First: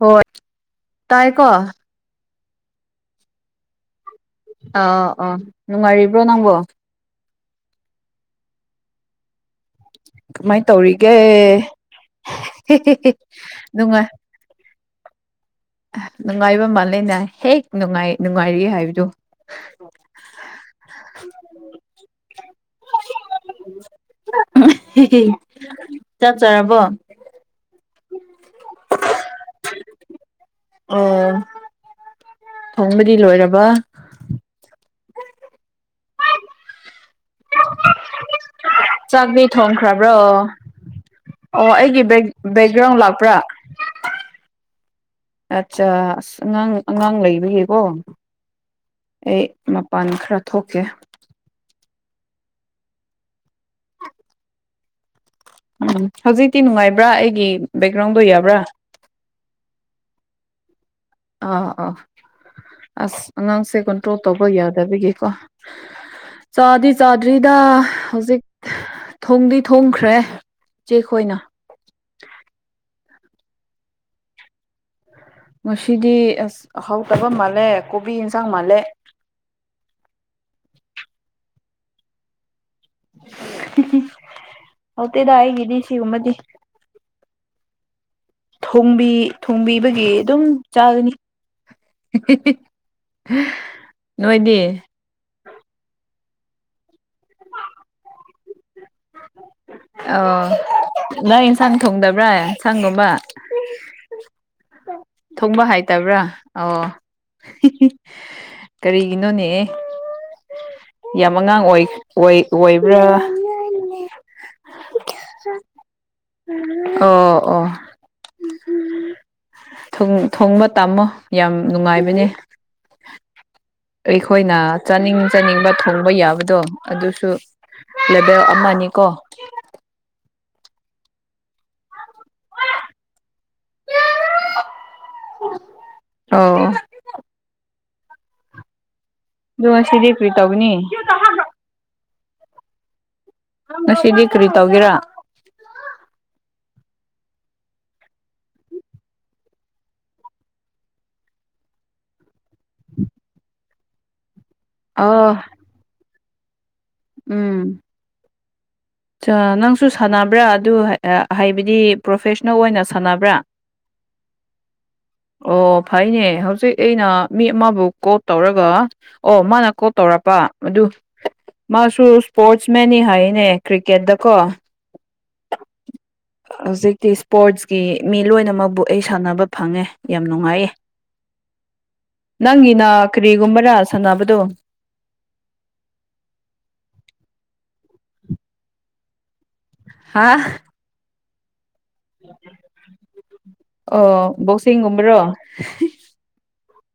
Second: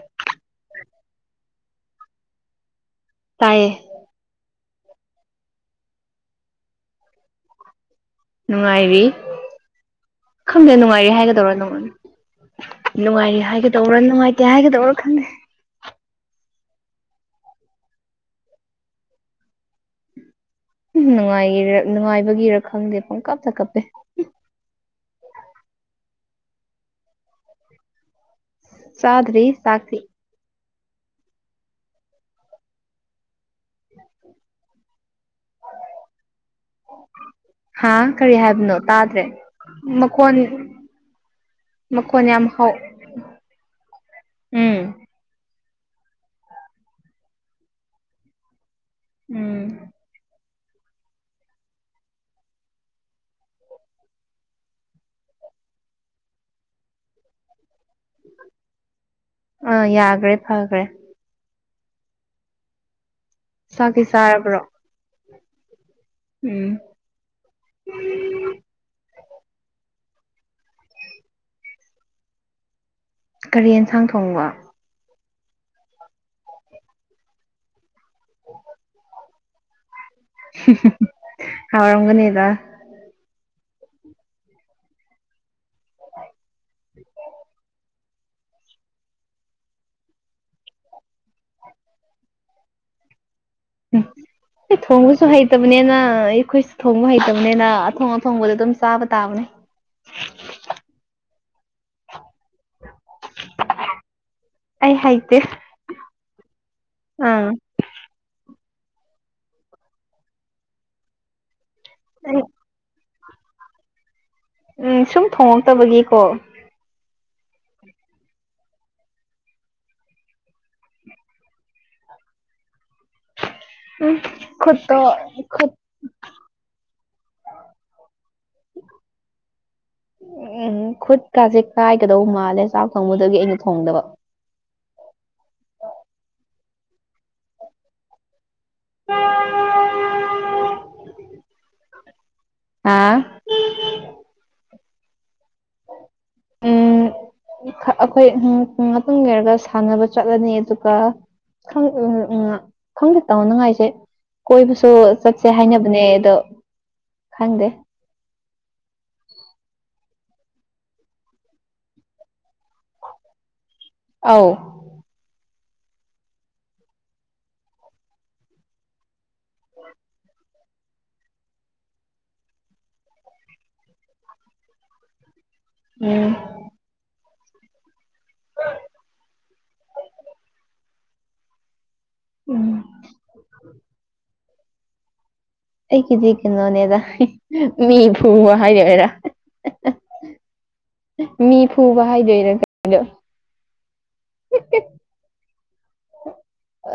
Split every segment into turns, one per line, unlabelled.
ꯍꯣꯏ ꯇꯥꯏꯀꯣ
ꯇꯌꯦ
ꯑꯥ ꯑꯥ ꯅꯨꯡꯉꯥꯏꯔꯤꯕ꯭ꯔꯣ ꯅꯪꯕꯣ
ꯅꯨꯡꯉꯥꯏꯔꯤ
ꯀꯃꯥꯏꯅ
ꯈꯪꯗꯦ
ꯇꯧꯔꯤꯒꯦ
ꯅꯨꯡꯉꯥꯏꯔꯦ ꯍꯥꯏꯒꯗꯧꯔ ꯅꯪꯉꯣꯟ ꯅꯨꯡꯉꯥꯏꯔꯤꯦ ꯍꯥꯏꯒꯗꯧꯔ
ꯅꯨꯡꯉꯥꯏ
ꯅꯨꯡꯉꯥꯏꯇꯦ ꯍꯥꯏꯒꯗꯧꯔ ꯈꯜꯂꯦ
ꯅꯨꯡꯉꯥꯏꯕ ꯃꯥꯜꯂꯦꯅꯦ ꯍꯦꯛ ꯅꯨꯡꯉꯥꯏ ꯅꯨꯡꯉꯥꯏꯔꯤ ꯍꯥꯏꯕꯗꯨ
ꯎ ꯅꯨꯡꯉꯥꯏꯔ ꯅꯨꯡꯉꯥꯏꯕꯒꯤꯔ ꯈꯪꯗꯦ ꯄꯨꯡ ꯀꯞꯇ ꯀꯞꯄꯦ
ꯆꯠꯆꯔꯕꯣ
ꯆꯥꯗ꯭ꯔꯤ ꯆꯥꯛꯇꯤ
ꯑꯣ ꯊꯣꯡꯕꯗꯤ ꯂꯣꯏꯔꯕ
ꯍꯥ ꯀꯔꯤ ꯍꯥꯏꯕꯅꯣ ꯇꯥꯗ꯭ꯔꯦ
ꯆꯥꯛꯗꯤ ꯊꯣꯡꯈ꯭ꯔꯕ꯭ꯔꯣ
ꯃꯈꯣꯟ
ꯑꯣ ꯑꯩꯒꯤ ꯕꯦꯛ
ꯃꯈꯣꯟ ꯌꯥꯝ ꯍꯧ
ꯕꯦꯛꯒ꯭ꯔꯥꯎꯟ ꯂꯥꯛꯄ꯭ꯔꯥ
ꯎꯝ
ꯑꯠꯆꯥ ꯑꯁ ꯑꯉꯥꯡ ꯑꯉꯥꯡ ꯂꯩꯕꯒꯤꯀꯣ ꯑꯩ
ꯎꯝ
ꯃꯄꯥꯟ ꯈꯔ ꯊꯣꯛꯀꯦ ꯎꯝ ꯍꯧꯖꯤꯛꯇꯤ ꯅꯨꯡꯉꯥꯏꯕ꯭ꯔꯥ ꯑꯩꯒꯤ ꯕꯦꯛꯒ꯭ꯔꯥꯎꯟꯗꯣ ꯌꯥꯕ꯭ꯔꯥ
ꯑꯥ ꯌꯥꯈ꯭ꯔꯦ ꯐꯈ꯭ꯔꯦ
ꯑꯥ ꯑꯥ ꯑꯁ ꯑꯉꯥꯡꯁꯦ
ꯆꯥꯛꯇꯤ
ꯀꯟꯇ꯭ꯔꯣꯜ ꯇꯧꯕ
ꯆꯥꯔꯕ꯭ꯔꯣ
ꯌꯥꯗꯕꯒꯤꯀꯣ
ꯎꯝ
ꯆꯥꯗꯤ ꯆꯥꯗ꯭ꯔꯤꯗ ꯍꯧꯖꯤꯛ ꯊꯣꯡꯗꯤ ꯊꯣꯡꯈ꯭ꯔꯦ ꯏ ꯆꯦꯛ ꯈꯣꯏꯅ
ꯀꯔꯤ ꯌꯦꯟꯁꯥꯡ ꯊꯣꯡꯕ
ꯉꯁꯤꯗꯤ ꯑꯁ ꯑꯍꯥꯎ ꯇꯕ ꯃꯥꯜꯂꯦ ꯀꯣꯕꯤ ꯌꯦꯟꯁꯥꯡ ꯃꯥꯜꯂꯦ
ꯍꯔꯒꯅꯤꯗ
ꯍꯧꯛꯇꯦꯗ ꯑꯩꯒꯤꯗꯤ ꯁꯤꯒꯨꯝꯕꯗꯤ ꯊꯣꯡꯕꯤ ꯊꯣꯡꯕꯤꯕꯒꯤ ꯑꯗꯨꯝ ꯆꯥꯒꯅꯤ ꯅꯣꯏꯗꯤ
ꯑꯦ ꯊꯣꯡꯕꯁꯨ ꯍꯩꯇꯕꯅꯦꯅ ꯑꯩꯈꯣꯏꯁꯨ ꯊꯣꯡꯕ ꯍꯩꯇꯕꯅꯤꯅ ꯑꯊꯣꯡ ꯑꯊꯣꯡꯕꯗ ꯑꯗꯨꯝ ꯆꯥꯕ ꯇꯥꯕꯅꯦ
ꯑ ꯅꯣꯏ ꯑꯦꯟꯁꯥꯡ ꯊꯣꯡꯗꯕ꯭ꯔꯥ ꯑꯦꯟꯁꯥꯡꯒꯨꯝꯕ
ꯑꯩ ꯍꯩꯇꯦ
ꯊꯣꯡꯕ ꯍꯥꯏꯇꯕ꯭ꯔꯥ ꯑꯣ
ꯑꯥ
ꯀꯔꯤꯒꯤꯅꯣꯅꯦ ꯌꯥꯝ ꯑꯉꯥꯡ ꯑꯣꯏ
ꯑꯩ
ꯑꯣꯏꯕ꯭ꯔꯥ
ꯎꯝ ꯁꯨꯝ
ꯑꯣ ꯑꯣ
ꯎꯝ
ꯊꯣꯡꯕ ꯇꯥꯝꯃꯣ ꯌꯥꯝ ꯅꯨꯡꯉꯥꯏꯕꯅꯦ
ꯎꯝ
ꯑꯩꯈꯣꯏꯅ
ꯈꯨꯠꯇꯣ
ꯆꯥꯅꯤꯡ ꯆꯥꯅꯤꯡꯕ
ꯈꯨꯠ
ꯊꯣꯡꯕ ꯌꯥꯕꯗꯣ ꯑꯗꯨꯁꯨ ꯂꯕ ꯑꯃꯅꯤꯀꯣ
ꯎꯝ ꯈꯨꯠ ꯀꯖꯤꯦ ꯀꯥꯏ ꯀꯩꯗꯧꯕꯧ ꯃꯥꯜꯂꯦ ꯆꯥꯛ ꯊꯣꯡꯕꯗꯒꯤ ꯑꯩꯅ ꯊꯣꯡꯗꯕ
ꯑꯣ
ꯎꯝ
ꯑꯗꯨꯒ ꯉ ꯁꯤꯗꯤ ꯀ꯭ꯔꯤ ꯇꯕꯨꯅꯤ
ꯑꯥ
ꯉꯁꯤꯗꯤ ꯀꯔꯤ ꯇꯧꯒꯦꯔꯥ
ꯎꯝ
[inaudible]
ꯑꯩꯈꯣꯏ ꯃꯇꯨꯡ ꯌꯔꯒ ꯁꯥꯟꯅꯕ ꯆꯠꯂꯅꯤ ꯑꯗꯨꯒ ꯎꯝ ꯎꯝ ꯈꯪꯗꯦ ꯇꯥꯅꯉꯥꯏꯁꯦ ꯀꯣꯏꯕꯁꯨ
ꯑꯣ
ꯆꯠꯁꯦ ꯍꯥꯏꯅꯕꯅꯦ ꯑꯗꯣ ꯈꯪꯗꯦ
ꯎꯝ ꯅꯪꯁꯨ ꯁꯥꯟꯅꯕ꯭ꯔꯥ ꯑꯗꯨ ꯍꯥꯏꯕꯗꯤ ꯄ꯭ꯔꯣꯐꯦꯁ ꯅꯣ ꯑꯣꯏꯅ ꯁꯥꯟꯅꯕ꯭ꯔꯥ
ꯑꯧ
ꯑꯣ ꯐꯩꯅꯦ ꯍꯧꯖꯤꯛ ꯑꯩꯅ ꯃꯤ ꯑꯃꯕꯨ ꯀꯣꯜ ꯇꯧꯔꯒ ꯑꯣ ꯃꯥꯅ ꯀꯣꯜ ꯇꯧꯔꯛꯄ ꯑꯗꯨ ꯃꯥꯁꯨ ꯏꯁꯄꯣꯔꯠꯁ ꯃꯦꯟꯅꯤ ꯍꯥꯏꯅꯦ ꯀ꯭ꯔꯤꯀꯦꯠꯇꯀꯣ
ꯎꯝ
ꯍꯧꯖꯤꯛꯇꯤ ꯏꯁꯄꯣꯔꯠꯁꯀꯤ ꯃꯤ ꯂꯣꯏꯅꯃꯛꯕꯨ ꯑꯩ ꯁꯥꯟꯅꯕ ꯐꯪꯉꯦ ꯌꯥꯝ ꯅꯨꯡꯉꯥꯏꯌꯦ
ꯎꯝ
ꯅꯪꯒꯤꯅ ꯀꯔꯤꯒꯨꯝꯕꯔꯥ ꯁꯥꯟꯅꯕꯗꯣ
ꯑꯩꯒꯤꯗꯤ ꯍꯨꯕ ꯍꯥꯏꯅꯦꯔ
ꯍꯥꯥ
ꯃꯤ ꯐꯨꯕ ꯍꯥꯏꯗꯣꯏꯅꯗꯣ
ꯑꯣ ꯕꯣꯛꯁꯤꯡꯒꯨꯝꯕ꯭ꯔꯣ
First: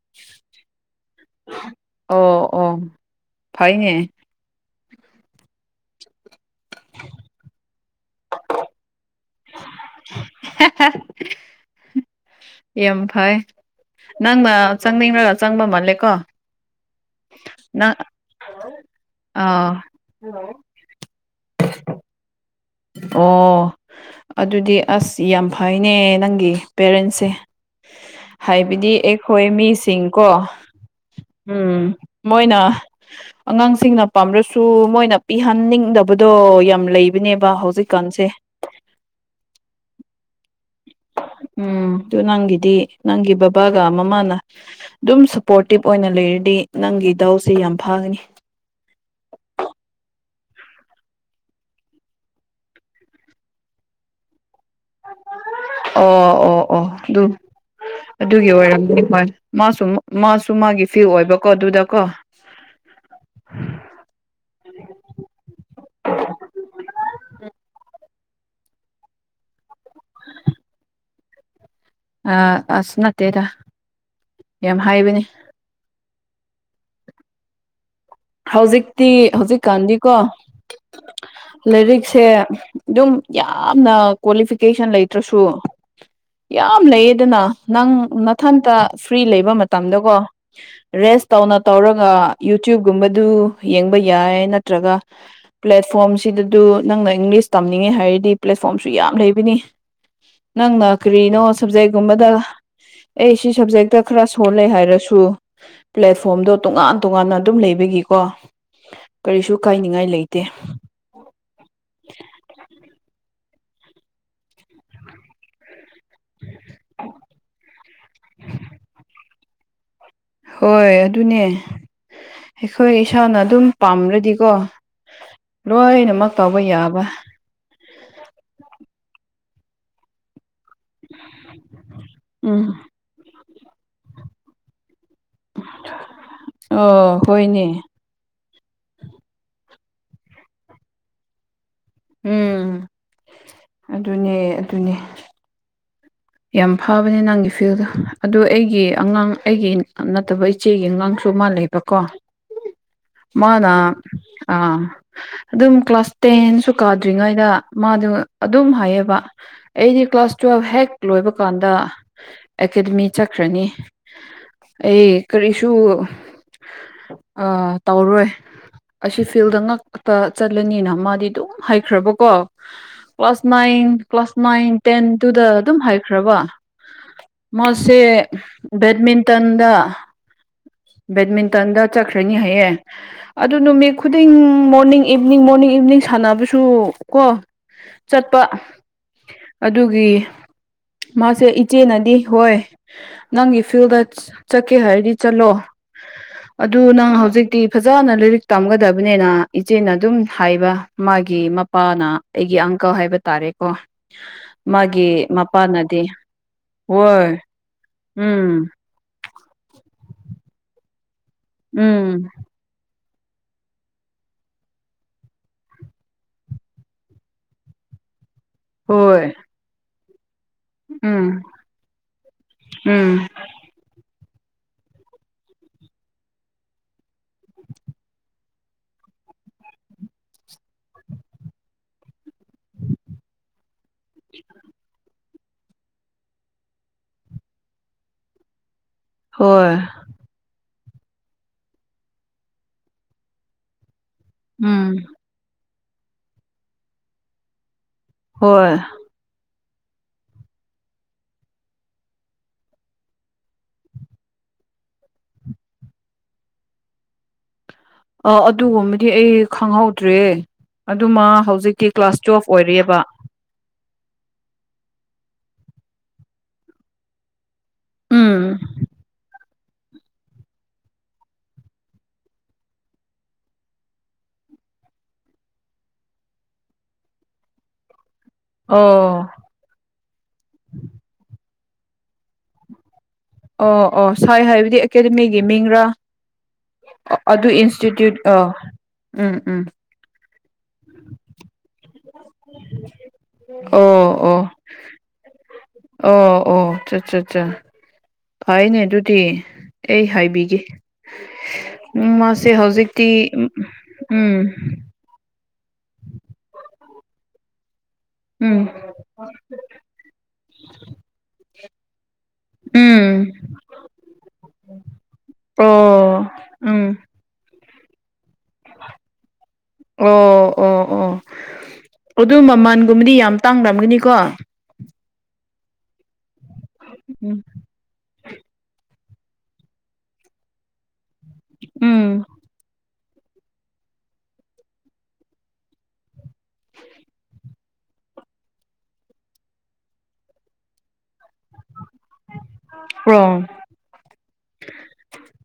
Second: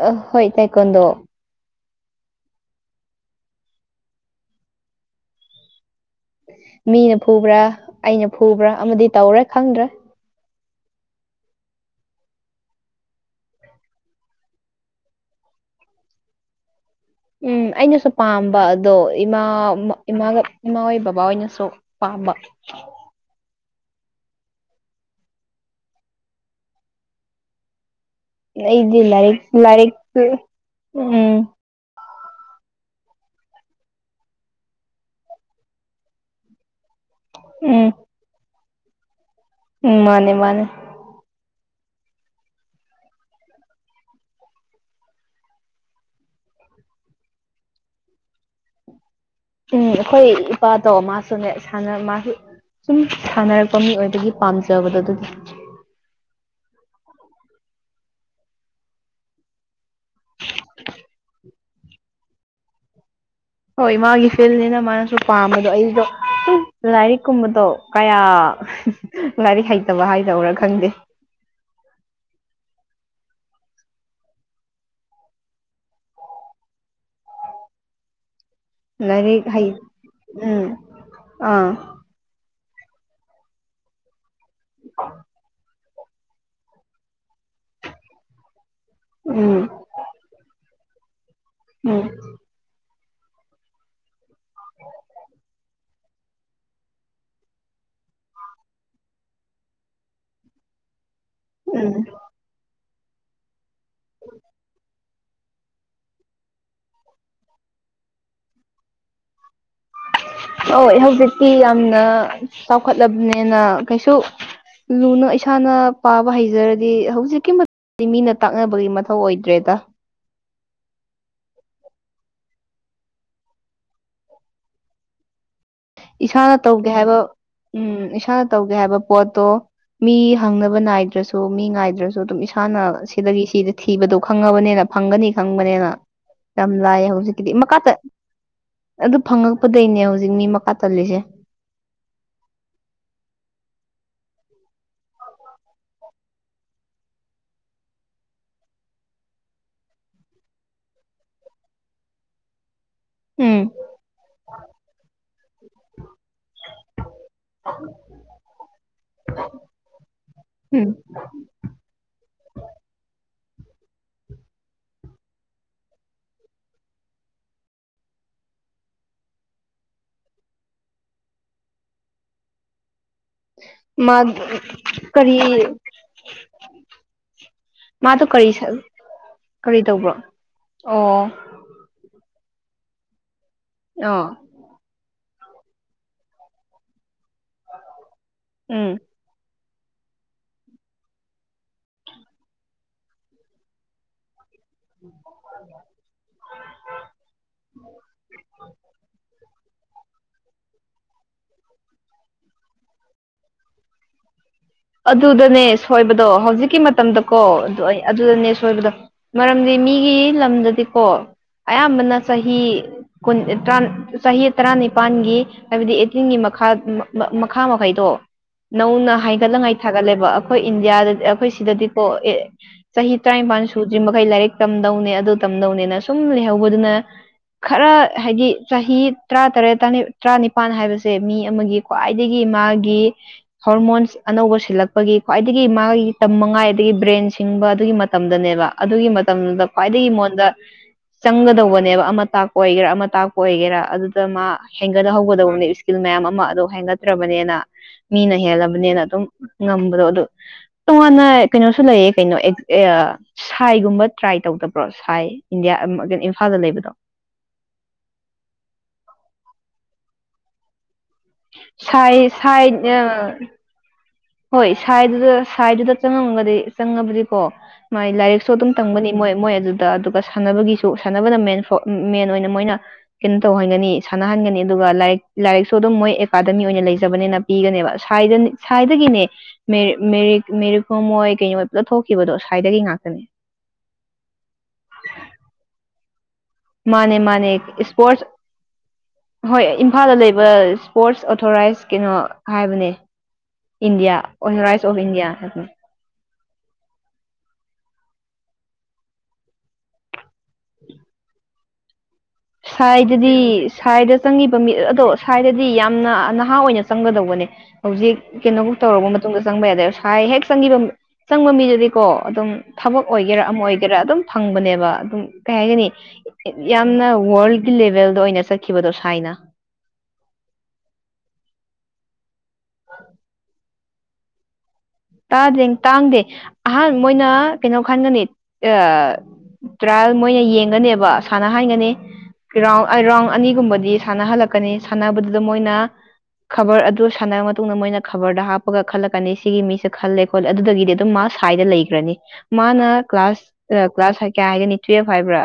ꯑ ꯍꯣꯏ ꯏ ꯇꯥꯏꯀꯣꯟꯗ
ꯑꯣ ꯑꯣ ꯐꯩꯅꯦ
ꯃꯤꯅ ꯐꯨꯕ꯭ꯔꯥ ꯑꯩꯅ ꯐꯨꯕ꯭ꯔꯥ ꯑꯃꯗꯤ ꯇꯧꯔꯦ ꯈꯪꯗ꯭ꯔꯦ
ꯍ ꯌꯥꯝ ꯐꯩ ꯅꯪꯅ ꯆꯪꯅꯤꯡꯂꯒ ꯆꯪꯕ ꯃꯥꯜꯂꯦꯀꯣ
ꯎꯝ
ꯅꯪ
ꯑꯩꯅꯁꯨ ꯄꯥꯝꯕ ꯑꯗꯣ ꯏꯃꯥ
ꯑꯥ
ꯏꯃꯥꯒ ꯏꯃꯥ ꯍꯣꯏꯕ ꯕꯥꯅ ꯁꯣ ꯄꯥꯝꯕ
ꯑꯣ ꯑꯗꯨꯗꯤ ꯑꯁ ꯌꯥꯝ ꯐꯩꯅꯦ ꯅꯪꯒꯤ ꯄꯦꯔꯦꯟꯁꯁꯦ ꯍꯥꯏꯕꯗꯤ
ꯑꯩꯗꯤ ꯂꯥꯏꯔꯤꯛ
ꯑꯩꯈꯣꯏ
ꯂꯥꯏꯔꯤꯛ
ꯃꯤꯁꯤꯡꯀꯣ ꯎꯝ ꯃꯣꯏꯅ ꯑꯉꯥꯡꯁꯤꯡꯅ ꯄꯥꯝꯂꯁꯨ ꯃꯣꯏꯅ ꯄꯤꯍꯟꯅꯤꯡꯗꯕꯗꯣ ꯌꯥꯝ ꯂꯩꯕꯅꯦ ꯕꯥ
ꯎꯝ
ꯍꯧꯖꯤꯛꯀꯥꯟꯁꯦ
ꯎꯝ ꯃꯥꯅꯦ ꯃꯥꯅꯦ
ꯎꯝ ꯑꯗꯨ ꯅꯪꯒꯤꯗꯤ ꯅꯪꯒꯤ ꯕꯕꯥꯒ ꯃꯃꯥꯅ ꯑꯗꯨꯝ ꯁꯞꯄꯣꯔꯇꯤꯚ ꯑꯣꯏꯅ ꯂꯩꯔꯤ ꯑꯗꯨꯗꯤ ꯅꯪꯒꯤ ꯏꯗꯥꯎꯁꯦ ꯌꯥꯝ ꯐꯥꯒꯅꯤ
ꯎꯝ ꯑꯩꯈꯣꯏ ꯏꯄꯥꯗꯣ ꯃꯥꯁꯨꯅꯦ ꯃꯥꯁꯨ ꯁꯨꯝ ꯁꯥꯟꯅꯔꯛꯄ ꯃꯤ ꯑꯣꯏꯕꯒꯤ ꯄꯥꯝ ꯆꯕꯗ ꯑꯗꯨꯗꯤ
ꯑꯣ ꯑꯣ ꯑꯣ ꯑꯗꯨ ꯑꯗꯨꯒꯤ ꯑꯣꯏꯔꯝꯗꯤ ꯍꯣꯏ ꯃꯥꯁꯨ ꯃꯥꯁꯨ ꯃꯥꯒꯤ ꯐꯤ ꯑꯣꯏꯕ ꯀꯗꯨꯗ ꯀꯣ
ꯍꯣꯏ ꯃꯥꯒꯤ ꯐꯤꯜꯅꯤꯅ ꯃꯥꯅꯁꯨ ꯄꯥꯝꯕꯗꯣ ꯑꯩꯗꯣ ꯂꯥꯏꯔꯤꯛꯀꯨꯝꯕꯗꯣ ꯂꯥꯏꯔꯤꯛ ꯍꯩꯇꯕ ꯍꯥꯏꯗꯧꯔꯥ ꯈꯪꯗꯦ
ꯑꯁ ꯅꯠꯇꯦꯗ ꯌꯥꯝ ꯍꯥꯏꯕꯅꯤ ꯍꯧꯖꯤꯛꯇꯤ
ꯂꯥꯏꯔꯤꯛ ꯍꯩ
ꯍꯧꯖꯤꯛꯀꯥꯟꯗꯤꯀꯣ
ꯎꯝ ꯑꯥ
ꯂꯥꯏꯔꯤꯛꯁꯦ ꯑꯗꯨꯝ ꯌꯥꯝꯅ ꯀ꯭ꯋꯥꯂꯤꯐꯤꯀꯦꯁꯟ ꯂꯩꯇ꯭ꯔꯁꯨ ꯌꯥꯝ ꯂꯩꯌꯦꯗꯅ ꯅꯪ ꯃꯊꯟꯇ ꯐ꯭ꯔꯤ ꯂꯩꯕ
ꯎꯝ
ꯃꯇꯝꯗꯀꯣ ꯔꯦꯁ ꯇꯧꯅ
ꯎꯝ
ꯇꯧꯔꯒ ꯌꯨꯇ꯭ꯌꯨꯕꯀꯨꯝꯕꯗꯨ ꯌꯦꯡꯕ ꯌꯥꯏ ꯅꯠꯇ꯭ꯔꯒ ꯄ꯭ꯂꯦ ꯐꯣꯝꯁꯤꯗ ꯑꯗꯨ ꯅꯪꯅ ꯏꯪꯂꯤꯁ ꯇꯝꯅꯤꯡꯉꯦ ꯍꯥꯏꯔꯗꯤ ꯄ꯭ꯂꯦꯠꯐꯣꯝꯁꯨ ꯌꯥꯝ ꯂꯩꯕꯅꯤ ꯅꯪꯅ ꯀꯔꯤꯅꯣ
ꯎꯝ
ꯁꯕꯖꯦꯛꯒꯨꯝꯕꯗ ꯑꯩ ꯁꯤ ꯁꯕꯖꯦꯛꯇ ꯈꯔ ꯁꯣꯜꯂꯦ ꯍꯥꯏꯔꯁꯨ ꯊ꯭ꯔꯨ ꯄ꯭ꯂꯦꯠꯐꯣꯝꯗꯣ ꯇꯣꯉꯥꯟ ꯇꯣꯉꯥꯟꯅ ꯑꯗꯨꯝ ꯂꯩꯕꯒꯤꯀꯣ ꯀꯔꯤꯁꯨ ꯀꯥꯏꯅꯤꯡꯉꯥꯏ ꯂꯩꯇꯦ
ꯍ ꯍꯧꯖꯤꯛꯇꯤ ꯌꯥꯝꯅ ꯆꯥꯎꯈꯠꯂꯕꯅꯦ ꯍꯦꯟꯅ ꯀꯩꯁꯨ ꯂꯨꯅ ꯏꯁꯥꯅ ꯄꯥꯕ ꯍꯩꯖꯔꯗꯤ ꯍꯧꯖꯤꯛꯀꯤ ꯃꯤꯅ ꯇꯥꯛꯅꯕꯒꯤ ꯃꯊꯧ ꯑꯣꯏꯗ꯭ꯔꯦꯗ
ꯍꯣꯏ ꯑꯗꯨꯅꯦ ꯑꯩꯈꯣꯏ ꯏꯁꯥꯅ ꯑꯗꯨꯝ ꯄꯥꯝꯔ꯭ꯔꯗꯤꯀꯣ
ꯏꯁꯥꯅ ꯇꯧꯒꯦ ꯍꯥꯏꯕ ꯎꯝ ꯏꯁꯥꯅ ꯇꯧꯒꯦ ꯍꯥꯏꯕ ꯄꯣꯠꯇꯣ ꯃꯤ ꯍꯪꯅꯕ ꯅꯥꯏꯗ꯭ꯔꯁꯨ ꯃꯤ ꯉꯥꯏꯏꯗ꯭ꯔꯁꯨ ꯑꯗꯨꯝ
ꯎꯝ
ꯏꯁꯥꯅ ꯁꯤꯗꯒꯤ ꯁꯤꯗ ꯊꯤꯕꯗꯣ ꯈꯪꯉꯕꯅꯤꯅ ꯐꯪꯒꯅꯤ ꯈꯪꯕꯅꯦꯅ ꯌꯥꯝ ꯂꯥꯏ
ꯑꯣ
ꯍꯧꯖꯤꯛꯀꯤꯗꯤ
ꯍꯣꯏꯅꯦ
ꯃꯈꯥ ꯆ ꯑꯗꯨ ꯐꯪꯉꯛꯄꯗꯩꯅꯦ ꯍꯧꯖꯤꯛ ꯃꯤ ꯃꯈꯀꯥ ꯇꯜꯂꯤꯁꯦ
ꯎꯝ ꯑꯗꯨꯅꯦ ꯑꯗꯨꯅꯦ ꯌꯥꯝ ꯐꯥꯕꯅꯦ ꯅꯪꯒꯤ ꯐꯤꯜꯗꯣ ꯑꯗꯨ ꯑꯩꯒꯤ ꯑꯉꯥꯡ ꯑꯩꯒꯤ ꯅꯠꯇꯕ ꯏꯆꯦꯒꯤ ꯑꯉꯥꯡꯁꯨ ꯁꯨꯃꯂꯕꯀꯣ
ꯎꯝ
ꯃꯥꯅꯥ ꯑꯥ ꯑꯗꯨꯝ ꯀ꯭ꯂꯥꯁ ꯇꯦꯟꯁꯨ ꯀꯥꯗ꯭ꯔꯤꯉꯩꯗ ꯃꯥꯗꯨ ꯑꯗꯨꯝ ꯍꯥꯏꯌꯦꯕ ꯑꯩꯗꯤ ꯀ꯭ꯂꯥꯁ ꯇꯨꯋꯦꯜꯕ
ꯎꯝ
ꯍꯦꯛ ꯂꯣꯏꯕ ꯀꯥꯟꯗ ꯑꯦꯀꯥꯗꯃꯤ ꯈ꯭ꯔꯅꯤ ꯑꯩ ꯀꯔꯤꯁꯨ ꯇꯧꯔꯣꯏ ꯑꯁꯤ ꯐꯤꯜꯗ ꯉꯛꯇ ꯆꯠꯂꯅꯤꯅ ꯃꯥꯗꯤ ꯑꯗꯨꯝ ꯍꯩꯈ꯭ꯔꯕꯀꯣ ꯀ꯭ꯂꯥꯁ ꯅꯥꯏꯟ
ꯃꯥ
ꯀ꯭ꯂꯥꯁ ꯅꯥꯏꯟ ꯇꯦꯟ
ꯀꯔꯤ
ꯇꯨꯗ ꯑꯗꯨꯝ ꯍꯥꯏꯈ꯭ꯔꯕ ꯃꯣꯁꯦ
ꯃꯥꯗꯣ ꯀꯔꯤ
ꯦꯗꯃꯤꯟꯇꯟꯗ
ꯀꯔꯤ ꯇꯧꯕ꯭ꯔꯣ ꯑꯣ
ꯕꯦꯠꯃꯤꯟꯇꯟꯗ ꯆꯠꯈ꯭ꯔꯅꯤ ꯍꯥꯏꯌꯦꯦ ꯑꯗꯨ ꯅꯨꯃꯤꯠ ꯈꯨꯗꯤꯡ
ꯑꯣ
ꯃꯣꯔꯅꯤꯡ ꯏꯚꯤꯅꯤꯡ ꯃꯣꯔꯅꯤꯡ ꯏꯚꯤꯅꯤꯡ ꯁꯥꯟꯅꯕꯁꯨ ꯀꯣ ꯆꯠꯄ
ꯎꯝ
ꯑꯗꯨꯒꯤ ꯃꯥꯁꯦ ꯏꯆꯦꯅꯗꯤ ꯍꯣꯏ ꯅꯪꯒꯤ ꯐꯤꯜꯗ ꯆꯠꯀꯦ ꯍꯥꯏꯔꯗꯤ ꯆꯠꯂꯣ ꯑꯗꯨ ꯅꯪ ꯍꯧꯖꯤꯛꯇꯤ ꯐꯖꯅ ꯂꯥꯏꯔꯤꯛ ꯇꯝꯒꯗꯕꯅꯤꯅ ꯏꯆꯦꯅ ꯑꯗꯨꯝ ꯍꯥꯏꯕ ꯃꯥꯒꯤ ꯃꯄꯥꯅ ꯑꯩꯒꯤꯥꯡ ꯍꯥꯏꯕ ꯇꯥꯔꯦꯀꯣ ꯃꯥꯒꯤ
ꯑꯗꯨꯗꯅꯦ
ꯃꯄꯥꯅꯗꯤ
ꯁꯣꯏꯕꯗꯣ ꯍꯧꯖꯤꯛꯀꯤ
ꯍꯣꯏ
ꯃꯇꯝꯗꯀꯣ ꯑꯗꯨ ꯑꯗꯨꯗꯅꯦ
ꯎꯝ
ꯁꯣꯏꯕꯗꯣ ꯃꯔꯝꯗꯤ ꯃꯤꯒꯤ ꯂꯝꯗꯗꯤꯀꯣ
ꯎꯝ
ꯑꯌꯥꯝꯕꯅ ꯆꯍꯤ ꯨ ꯆꯍꯤ ꯇꯔꯥꯅꯤꯄꯥꯜꯒꯤ ꯍꯥꯏꯕꯗꯤ ꯑꯩꯠꯇꯤꯟꯒꯤ ꯃꯈꯥ ꯃꯈꯥ ꯃꯈꯩꯗꯣ ꯅꯧꯅ
ꯍꯣꯏ
ꯍꯥꯏꯒꯠꯂꯉꯥꯏ ꯊꯥꯒꯠꯂꯦꯕ ꯑꯩꯈꯣꯏ ꯏꯟꯗꯤꯌꯥꯗꯗꯤ
ꯎꯝ
ꯑꯩꯈꯣꯏ ꯁꯤꯗꯗꯤꯀꯣ ꯑꯦ
ꯎꯝ
ꯆꯍꯤ ꯇꯔꯥꯅꯤꯄꯥꯟ ꯁꯨꯗ꯭ꯔꯤ ꯑꯩꯈꯣꯏ ꯂꯥꯏꯔꯤꯛ ꯇꯝꯗꯧꯅꯦ ꯑꯗꯨ ꯇꯝꯗꯧꯅꯦꯅ ꯁꯨꯝ ꯂꯩꯍꯧꯕꯗꯨꯅ ꯈꯔ ꯍꯥꯏꯗꯤ ꯆꯍꯤ ꯇꯔꯥꯇꯔꯦꯠ ꯇꯔꯥꯅꯤꯄꯥꯜ ꯍꯥꯏꯕꯁꯦ ꯃꯤ ꯑꯃꯒꯤ ꯈ꯭ꯋꯥꯏꯗꯒꯤ ꯃꯥꯒꯤ ꯍꯣꯔꯃꯣꯟꯁ ꯑꯅꯧꯕ ꯁꯤꯜꯂꯛꯄꯒꯤ ꯈ꯭ꯋꯥꯏꯗꯒꯤ ꯃꯥꯒꯤ ꯇꯝ ꯃꯉꯥꯏ ꯑꯗꯒꯤ ꯕ꯭ꯔꯦꯟ ꯁꯤꯡꯕ ꯑꯗꯨꯒꯤ ꯃꯇꯝꯗꯅꯦꯕ ꯑꯗꯨꯒꯤ ꯃꯇꯝꯗꯨꯗ
ꯍꯣꯏ
ꯈ꯭ꯋꯥꯏꯗꯒꯤꯉꯣꯟꯗ ꯆꯪꯒꯗꯧꯕꯅꯦꯕ ꯑꯃ ꯇꯥꯛꯄ ꯑꯣꯏꯒꯦꯔꯥ ꯑꯃ ꯇꯥꯛꯄ ꯑꯣꯏꯒꯦꯔꯥ ꯑꯗꯨꯗ ꯃꯥ
ꯎꯝ
ꯍꯦꯟꯒꯠꯍꯧꯒꯗꯧꯕꯅꯦ ꯏꯁꯀꯤꯜ ꯃꯌꯥꯝ ꯑꯃ ꯑꯗꯨꯣ ꯍꯥꯏꯦꯟꯒꯠꯇ꯭ꯔꯕꯅꯤꯅ ꯃꯤꯅ
ꯍꯣꯏ
ꯍꯦꯜꯂꯕꯅꯤꯅ ꯑꯗꯨꯝ ꯉꯝꯕꯗꯣ ꯑꯗꯨ ꯇꯣꯉꯥꯟꯅ ꯀꯩꯅꯣꯁꯨ ꯂꯩꯌꯦ ꯀꯩꯅꯣ ꯁꯥꯏꯒꯨꯝꯕ ꯇ꯭ꯔꯥꯏ ꯇꯧ ꯭ꯔꯣ ꯁꯥꯏ ꯏꯟꯗꯤꯌꯥ ꯀꯩꯅꯣ ꯏꯝꯐꯥꯜꯗ ꯂꯩꯕꯗꯣ
ꯑ ꯑꯗꯨꯒꯨꯝꯕꯗꯤ ꯑꯩ ꯈꯪꯍꯧꯗ꯭ꯔꯦ ꯑꯗꯨꯃ ꯍꯧꯖꯤꯛꯇꯤ ꯀ꯭ꯂꯥꯁ
ꯁꯥꯏ
ꯇꯨꯦꯜꯐ
ꯁꯥꯏ
ꯑꯣꯏꯔꯤꯑꯕ
ꯑ ꯍꯣꯏ ꯁꯥꯏꯗꯨꯗ ꯁꯥꯏꯗꯨꯗ ꯆꯪꯉꯝꯃꯒꯗꯤ ꯆꯪꯉꯕꯗꯤꯀꯣ ꯃꯥꯏ ꯂꯥꯏꯔꯤꯛꯁꯨ
ꯎꯝ
ꯑꯗꯨꯝ ꯇꯝꯒꯅꯤ ꯃꯣꯏ ꯃꯣꯏ ꯑꯗꯨꯗ ꯑꯗꯨꯒ ꯁꯥꯟꯅꯕꯒꯤꯁꯨ ꯁꯥꯟꯅꯕꯅ ꯃꯦꯟ ꯃꯦꯟ ꯑꯣꯏꯅ ꯃꯣꯏꯅ ꯀꯩꯅꯣ ꯇꯧꯍꯟꯒꯅꯤ ꯁꯥꯟꯅꯍꯟꯒꯅꯤ ꯑꯗꯨꯒ ꯂꯥꯏꯔꯤꯛ ꯂꯥꯏꯔꯤꯛꯁꯨ ꯑꯗꯨꯝ ꯃꯣꯏ ꯑꯦꯀꯥꯗꯃꯤ ꯑꯣꯏꯅ ꯂꯩꯖꯕꯅꯦꯅ ꯄꯤꯒꯅꯦꯕ ꯁꯥꯏꯗꯒꯤꯅꯦ
ꯑꯣ
ꯃꯦꯔꯤꯈꯣꯝꯣꯏ ꯀꯩꯅꯣ ꯊꯣꯛꯈꯤꯕꯗꯣ ꯁ꯭ꯋꯥꯏꯗꯒꯤ ꯉꯥꯛꯇꯅꯦ
ꯑꯣ ꯑꯣ ꯁꯥꯏ ꯍꯥꯏꯕꯗꯤ ꯑꯦꯀꯥꯗꯃꯤꯒꯤ ꯃꯤꯡꯔꯥ
ꯃꯥꯅꯦ ꯃꯥꯅꯦ
ꯑꯗꯨ ꯏꯟꯁꯇꯤꯇ꯭ꯌꯨꯠ
ꯏꯁꯄꯣꯔꯠꯁ
ꯑ ꯎꯝ ꯎꯝ
ꯍꯣꯏ ꯏꯝꯐꯥꯜꯗ ꯂꯩꯕ ꯏꯁꯄꯣꯔꯠꯁ ꯑꯣꯊꯣꯔꯥꯏꯁ ꯀꯩꯅꯣ ꯍꯥꯏꯕꯅꯦ ꯏꯟꯗꯤꯌꯥ ꯑꯣ ꯔꯥꯏꯁ ꯑꯣꯐ ꯏꯟꯗꯤꯌꯥ
ꯑꯣꯆꯥ ꯑꯠꯆꯥ ꯍꯥꯏꯅꯦ ꯑꯗꯨꯗꯤ ꯑꯩ ꯍꯥꯏꯕꯤꯒꯦ ꯎꯝ ꯃꯥꯁ
ꯁꯥꯏꯗꯗꯤ ꯁꯥꯏꯗ ꯆꯪꯉꯤꯕ ꯃꯤꯠ ꯑꯗꯣ ꯁ꯭ꯋꯥꯏꯗꯗꯤ ꯌꯥꯝꯅ ꯅꯍꯥ ꯑꯣꯏꯅ ꯆꯪꯒꯗꯧꯕꯅꯦ ꯍꯧꯖꯤꯛ
ꯎꯝ
ꯀꯩꯅꯣꯕꯨꯛ ꯇꯧꯔꯕ ꯃꯇꯨꯡꯗ ꯆꯪꯕ ꯌꯥꯗꯦꯁꯥꯏ ꯍꯦꯛ ꯆꯪꯕ ꯆꯪꯕ ꯃꯤꯗꯨꯗꯤꯀꯣ ꯑꯗꯨꯝ ꯊꯕꯛ
ꯎꯝ
ꯑꯣꯏꯒꯦꯔꯥ ꯑꯃ ꯑꯣꯏꯒꯦꯔꯥ ꯑꯗꯨꯝ ꯐꯪꯕꯅꯦꯕ ꯑꯗꯨꯝ ꯀꯩ ꯍꯥꯏꯒꯅꯤ
ꯑꯣ ꯎꯝ
ꯌꯥꯝꯅ ꯋꯥꯔꯜ ꯂꯦꯚꯦꯜꯗ ꯑꯣꯏꯅ ꯆꯠꯈꯤꯕꯗꯣ ꯁꯥꯏꯅ
ꯑꯣ ꯑꯣ ꯑꯣ [unintelligible] [inaudible] ꯑꯗꯨ ꯃꯃꯜꯒꯨꯝꯕꯗꯤ ꯌꯥꯝ ꯇꯥꯡꯅꯝꯒꯅꯤꯀꯣ
ꯇꯥꯗꯦ ꯇꯥꯡꯗꯦ ꯑꯍꯥꯟꯕ ꯃꯣꯏꯅ
ꯎꯝ
ꯀꯩꯅꯣ ꯈꯟꯒꯅꯤ ꯇ꯭ꯔꯥꯏꯌꯦꯜ ꯃꯣꯏꯅ ꯌꯦꯡꯒꯅꯦꯕ ꯁꯥꯟꯅ
ꯎꯝ
ꯍꯥꯏꯒꯅꯤꯥꯎꯟ ꯔꯥꯎꯟ ꯑꯅꯤꯒꯨꯝꯕꯗꯤ ꯁꯥꯟꯅꯍꯜꯂꯛꯀꯅꯤ ꯁꯥꯟꯅꯕꯗꯨꯗ ꯃꯣꯏꯅ ꯈꯕꯔ ꯑꯗꯨ ꯁꯥꯟꯅꯔꯕ ꯃꯇꯨꯡꯗ ꯃꯣꯏꯅ ꯈꯕꯔꯗ ꯍꯥꯞꯄꯒ ꯈꯜꯂꯛꯀꯅꯤ ꯁꯤꯒꯤ ꯃꯤ ꯈꯜꯂꯦ ꯈꯣꯠꯂꯦ ꯑꯗꯨꯗꯒꯤꯗꯤ ꯑꯗꯨꯝ ꯃꯥꯁ ꯁ꯭ꯥꯏꯗ ꯂꯩꯈ꯭ꯔꯅꯤ ꯃꯥꯅ
ꯑꯣ
ꯀ꯭ꯂꯥꯁ ꯀ꯭ꯂꯥꯁ ꯀꯌꯥ ꯍꯥꯏꯒꯅꯤ ꯇꯨꯌꯦꯜꯐ ꯍꯥꯏꯕ꯭ꯔꯥ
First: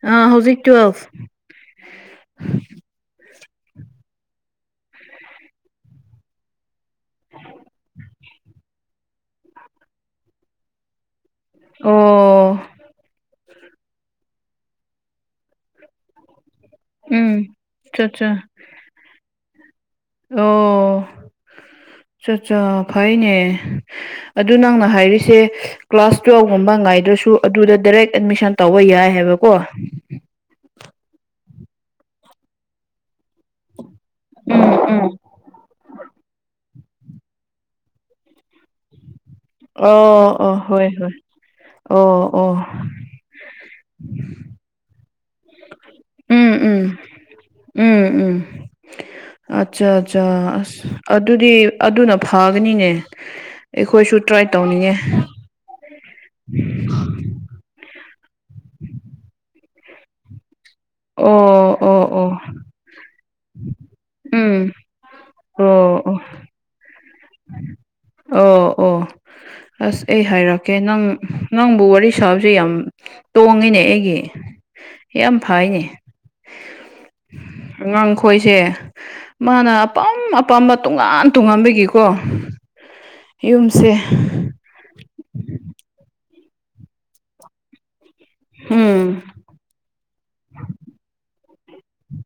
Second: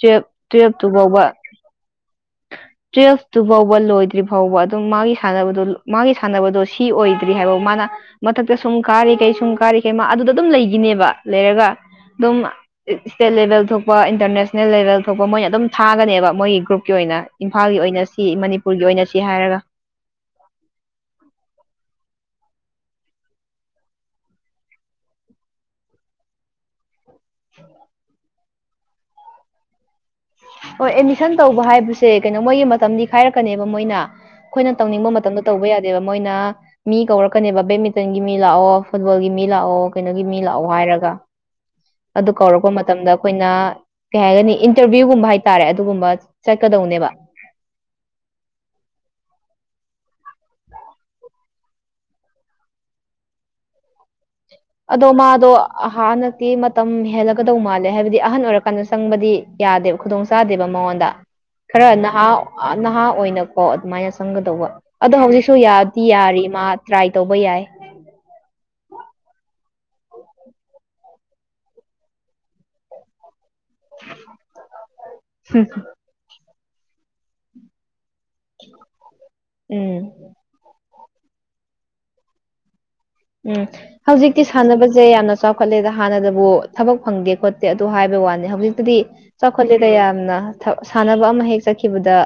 ꯇꯨꯌꯦꯞ
ꯋ [unintelligible] [inaudible]
ꯇ꯭ꯔꯤ ꯑꯁꯨ ꯥꯎꯕ ꯂꯣꯏꯗ꯭ꯔꯤ ꯐꯥꯎꯕꯜ ꯑꯗꯨꯝ ꯃꯥꯒꯤ ꯁꯥꯟꯅꯕꯗ ꯃꯥꯒꯤ ꯁꯥꯟꯅꯕꯗꯣ ꯁꯤ ꯑꯣꯏꯗ꯭ꯔꯤ ꯍꯥꯏꯕ ꯃꯥꯅ ꯃꯊ ꯁꯨꯝ ꯀꯥꯔꯤꯈꯩ ꯁꯨꯝ ꯀꯥꯔꯤꯈꯩ ꯃꯥ ꯑꯗꯨꯗ ꯑꯗꯨꯝ ꯂꯩꯈꯤꯅꯦꯕ ꯂꯩꯔꯒ ꯑꯗꯨꯝ
ꯑꯣ
ꯏꯁꯇꯦꯠ ꯂꯦꯕꯦꯜ ꯊꯣꯛꯄ ꯏꯟꯇꯔꯅꯦꯁꯅꯦꯜ ꯅ ꯂꯦꯕꯦꯜ ꯊꯣꯛꯄ ꯃꯣꯏꯅ ꯑꯗꯨꯝ ꯊꯥꯒꯅꯦꯕ ꯃꯣꯏꯒꯤ ꯒ꯭ꯔꯨꯞꯀꯤ ꯑꯣꯏꯅ
ꯎꯝ
ꯏꯝꯐꯥꯜꯒꯤ
ꯑꯆꯥ
ꯑꯣꯏꯅꯁꯤ
ꯑꯆꯥ
ꯃꯅꯤꯄꯨꯔꯒꯤ ꯑꯣꯏꯅꯁꯤ ꯍꯥꯏꯔꯒ
ꯑ [unintelligible] [inaudible] ꯐꯩꯅꯦ ꯑꯗꯨ ꯅꯪꯅ ꯍꯥꯏꯔꯤꯁꯦ ꯀ꯭ꯂꯥꯁ ꯇꯨꯌꯦꯦꯜꯕꯒꯨꯝꯕ ꯉꯥꯏꯗ꯭ꯔꯁꯨ ꯨ ꯑꯗꯨꯗ ꯗꯥꯏꯔꯦꯛ ꯑꯦꯗꯃꯤꯁꯟ ꯇꯧꯕ ꯌꯥꯏ ꯍꯥꯏꯕꯀꯣ
ꯍꯣꯏ ꯑꯦꯠꯃꯤꯁꯟ ꯇꯧꯕ ꯍꯥꯏꯕꯁꯦ ꯀꯩꯅꯣ ꯃꯣꯏꯒꯤ ꯃꯇꯝꯗꯤ ꯈꯥꯏꯔꯛꯀꯅꯦꯕ ꯃꯣꯏꯅ ꯑꯩꯈꯣꯏꯅ
ꯎꯝ ꯎꯝ
ꯇꯧꯅꯤꯡꯕ ꯃꯇꯝꯗꯣ ꯇꯧꯕ ꯌꯥꯗꯦꯕ ꯃꯣꯏꯅ ꯃꯤ ꯀꯧꯔꯛꯀꯅꯦꯕ ꯕꯦꯗꯃꯤꯟꯇꯟꯒꯤ ꯃꯤ ꯂꯥꯛꯑꯣ ꯐꯨꯕꯜꯒꯤ ꯃꯤ ꯂꯥꯛꯑꯣ
ꯑꯣ
ꯀꯩꯅꯣꯒꯤ ꯃꯤ
ꯑꯣ
ꯂꯥꯛꯑꯣ
ꯍꯣꯏ
ꯍꯥꯏꯔꯒ
ꯍꯣꯏ ꯑꯣ
ꯑꯗꯨ
ꯑꯣ
ꯀꯧꯔꯛꯄ ꯃꯇꯝꯗ ꯑꯩꯈꯣꯏꯅ ꯀꯩ ꯍꯥꯏꯒꯅꯤ ꯏꯟꯇꯔꯚꯤꯌꯨꯒꯨꯝꯕ ꯍꯥꯏꯇꯥꯔꯦ ꯑꯗꯨꯒꯨꯝꯕ
ꯎꯝ ꯎꯝ
ꯆꯠꯀꯗꯅꯦꯕ
ꯎꯝ ꯎꯝ ꯑꯠꯆꯥ ꯑꯠꯆꯥ ꯑꯁ ꯑꯗꯨꯗꯤ ꯑꯗꯨꯅ ꯐꯥꯒꯅꯤꯅꯦ ꯑꯩꯈꯣꯏꯁꯨ ꯇ꯭ꯔꯥꯏ ꯇꯧꯅꯤꯡꯉꯦ
ꯑꯗꯣ ꯃꯥꯗꯣ ꯍ ꯍꯟꯗꯛꯇꯤ ꯃꯇꯝ ꯍꯦꯜꯂꯒꯗꯧ ꯃꯥꯜꯂꯦ ꯍꯥꯏꯕꯗꯤ ꯑꯍꯟ ꯑꯣꯏꯔꯀꯥꯟꯗ ꯆꯪꯕꯗꯤ ꯌꯥꯗꯦꯕ ꯈꯨꯗꯣꯡꯆꯥꯥꯗꯦꯕ ꯃꯉꯣꯟꯗ
ꯑꯣ
ꯈꯔ
ꯑꯣ
ꯅꯍꯥ
ꯑꯣ
ꯅꯍꯥ ꯑꯣꯏꯅꯀꯣ ꯑꯗꯨꯃꯥꯏꯅ ꯆꯪꯒꯗꯧꯕ
ꯎꯝ
ꯑꯗꯣ ꯍꯧꯖꯤꯛꯁꯨ ꯌꯥꯗꯤ
ꯑꯣ ꯑꯣ
ꯌꯥꯔꯤ ꯃꯥ ꯍꯥꯏ [inaudible]
ꯑꯣ ꯑꯣ [inaudible] ꯑꯁ ꯑꯩ ꯍꯥꯏꯔꯛꯀꯦ ꯅꯪ ꯅꯪꯕꯨ ꯋꯥꯔꯤ ꯁꯥꯕꯁꯦ ꯌꯥꯝ ꯇꯣꯡꯉꯤꯅꯦ ꯑꯩꯒꯤ ꯌꯥꯝ ꯐꯩꯅꯦ ꯑꯉꯥꯡꯈꯣꯏꯁꯦ ꯃꯥꯅ
ꯎꯝ
ꯑꯄꯥꯝ ꯑꯄꯥꯝꯕ ꯇꯣꯉꯥꯟ ꯇꯨꯡꯉꯥꯟꯕꯒꯤꯀꯣ
ꯎꯝ ꯍꯧꯖꯤꯛꯇꯤ ꯁꯥꯟꯅꯕꯁꯦ ꯌꯥꯝꯅ ꯆꯥꯎꯈꯠꯂꯦꯗ ꯍꯥꯟꯅꯗꯕꯨ ꯊꯕꯛ ꯐꯪꯗꯦ ꯈꯣꯠꯇꯦ ꯑꯗꯨ ꯍꯥꯏꯕ ꯋꯥꯅꯤ ꯍꯧꯖꯤꯛꯇꯨꯗꯤ
ꯎꯝ
ꯆꯥꯎꯈꯠꯂꯦꯗ ꯌꯥꯝꯅ ꯁꯥꯟꯅꯕ ꯑꯃ ꯍꯦꯛ ꯆꯠꯈꯤꯕꯗ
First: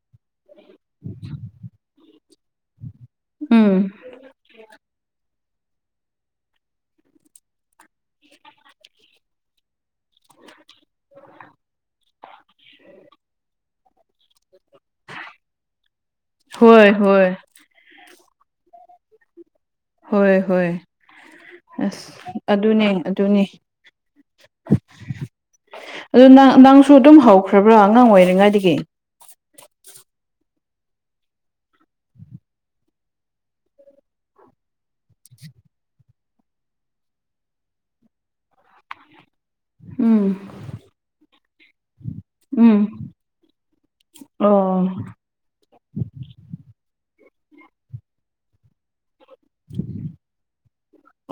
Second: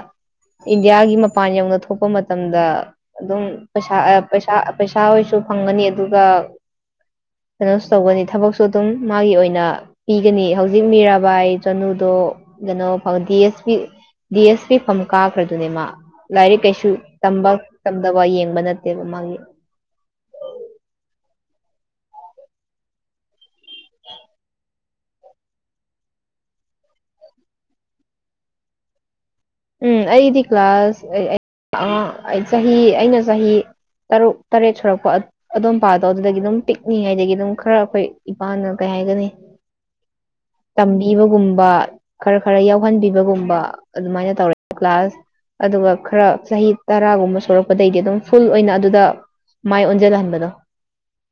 ꯏꯟꯗꯤꯌꯥꯒꯤ ꯃꯄꯥꯟ ꯌꯧꯅ ꯊꯣꯛꯄ ꯃꯇꯝꯗ ꯑꯗꯨꯝ
ꯎꯝ
ꯄꯩꯁꯥ ꯄꯩꯁꯥ ꯄꯩꯁꯥ ꯍꯁꯨ ꯐꯪꯒꯅꯤ ꯑꯗꯨꯒ ꯀꯩꯅꯣꯁꯨ ꯇꯧꯒꯅꯤ ꯊꯕꯛꯁꯨ ꯑꯗꯨꯝ ꯃꯥꯒꯤ ꯑꯣꯏꯅ ꯄꯤꯒꯅꯤ ꯍꯧꯖꯤꯛ ꯃꯤꯔꯥꯕꯥꯏ ꯆꯅꯨꯗꯣ ꯩꯅꯣꯗꯤꯁ ꯄꯤꯗꯤꯁ ꯁꯤ ꯐꯝ ꯀꯥꯈ꯭ꯔꯗꯨꯅꯦ ꯃꯥ ꯂꯥꯏꯔꯤꯛ
ꯍꯣꯏ ꯍꯣꯏ
ꯀꯩꯁꯨꯝꯕ ꯇꯝꯗꯕ ꯝꯕ ꯅꯠꯇꯦꯕ ꯃꯥꯦ
ꯍꯣꯏ ꯍꯣꯏ ꯑꯁ ꯑꯗꯨꯅꯦ ꯑꯗꯨꯅꯦ [unintelligible] ꯑꯗꯨ ꯅꯪꯁꯨ ꯑꯗꯨꯝ ꯍꯧꯈ꯭ꯔꯕ꯭ꯔꯥ ꯑꯉꯥꯡ ꯑꯣꯏꯔꯤꯉꯥꯏꯗꯒꯤ
ꯎꯝ ꯑꯩꯗꯤ ꯀ꯭ꯂꯥꯁꯥꯁ ꯑ ꯑꯩ ꯆꯍꯤ ꯑꯩꯅ ꯆꯍꯤ ꯇꯔꯨꯛ ꯇꯔꯦꯠ ꯁꯨꯔꯛꯄ ꯑꯗꯣꯝ ꯄꯥꯗꯣ ꯑꯗꯨꯗꯒꯤ ꯑꯗꯨꯝ ꯄꯤꯛꯅꯤꯡꯉꯩꯗꯒꯤ ꯑꯗꯨꯝ ꯈꯔ ꯑꯩꯈꯣꯏ ꯏꯄꯥꯅ ꯀꯩ ꯍꯥꯏꯒꯅꯤ
ꯎꯝ
ꯇꯝꯕꯤꯕꯒꯨꯝꯕ ꯈꯔ ꯈꯔ
ꯎꯝ
ꯌꯥꯎꯍꯟꯕꯤꯕꯒꯨꯝꯕ ꯑꯗꯨꯃꯥꯏꯅ
ꯑꯣ
ꯀ꯭ꯂꯥꯁ ꯑꯗꯨꯒ ꯈꯔ ꯆꯍꯤ ꯇꯔꯥꯒꯨꯝꯕ ꯁꯔꯛꯄꯗꯒꯤꯩꯗꯤ ꯑꯗꯨꯝ ꯐꯨꯜ ꯑꯣꯏꯅ ꯑꯗꯨꯗ ꯃꯥꯏ ꯑꯣꯟꯁꯤꯜꯍꯟꯕꯗꯣ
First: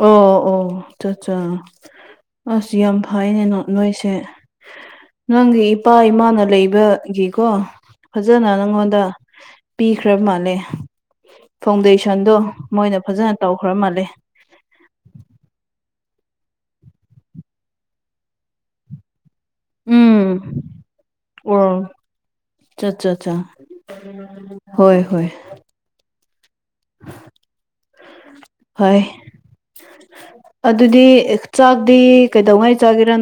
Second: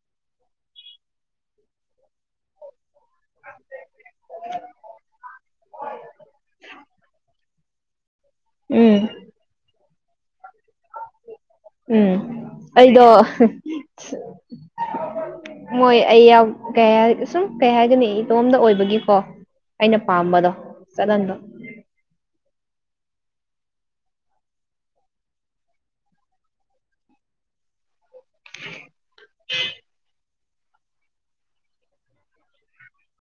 ꯑꯣ ꯑꯣ ꯑꯠꯆꯥ ꯑꯁ ꯌꯥꯝ ꯐꯩꯅꯦ ꯅꯣꯏꯁ ꯁꯦ ꯅꯪꯒꯤ ꯏꯄꯥ ꯏꯃꯥꯅ ꯂꯩꯕꯒꯤꯀꯣ ꯐꯖꯅ
ꯎꯝ
ꯅꯪꯉꯣꯟꯗ ꯄꯤꯈ꯭ꯔꯕ ꯃꯥꯜꯂꯦ
ꯎꯝ
ꯐꯥꯎꯟꯗꯦꯁꯟꯗꯣ ꯃꯣꯏꯅ
ꯑꯩꯗꯣ
ꯐꯖꯅ ꯇꯧꯈ꯭ꯔ ꯃꯥꯜꯂꯦ
ꯃꯣꯏ ꯑꯩ ꯌꯥꯝ ꯀ ꯁꯨꯝ ꯀꯩ ꯍꯥꯏꯒꯅꯤ ꯏꯇꯣꯝꯗ ꯑꯣꯏꯕꯒꯤꯀꯣ ꯑꯩꯅ
ꯎꯝ
ꯄꯥꯝꯕꯗꯣ ꯆꯠꯍꯟꯕ
ꯑꯣ ꯑꯠꯆꯥ ꯑꯆꯥ ꯍꯣꯏ ꯍꯣꯏ ꯍꯣꯏ ꯑꯗꯨꯗꯤ ꯆꯥꯛꯗꯤ ꯀꯩꯗꯧꯉꯥꯏ ꯆꯥꯒꯦꯔ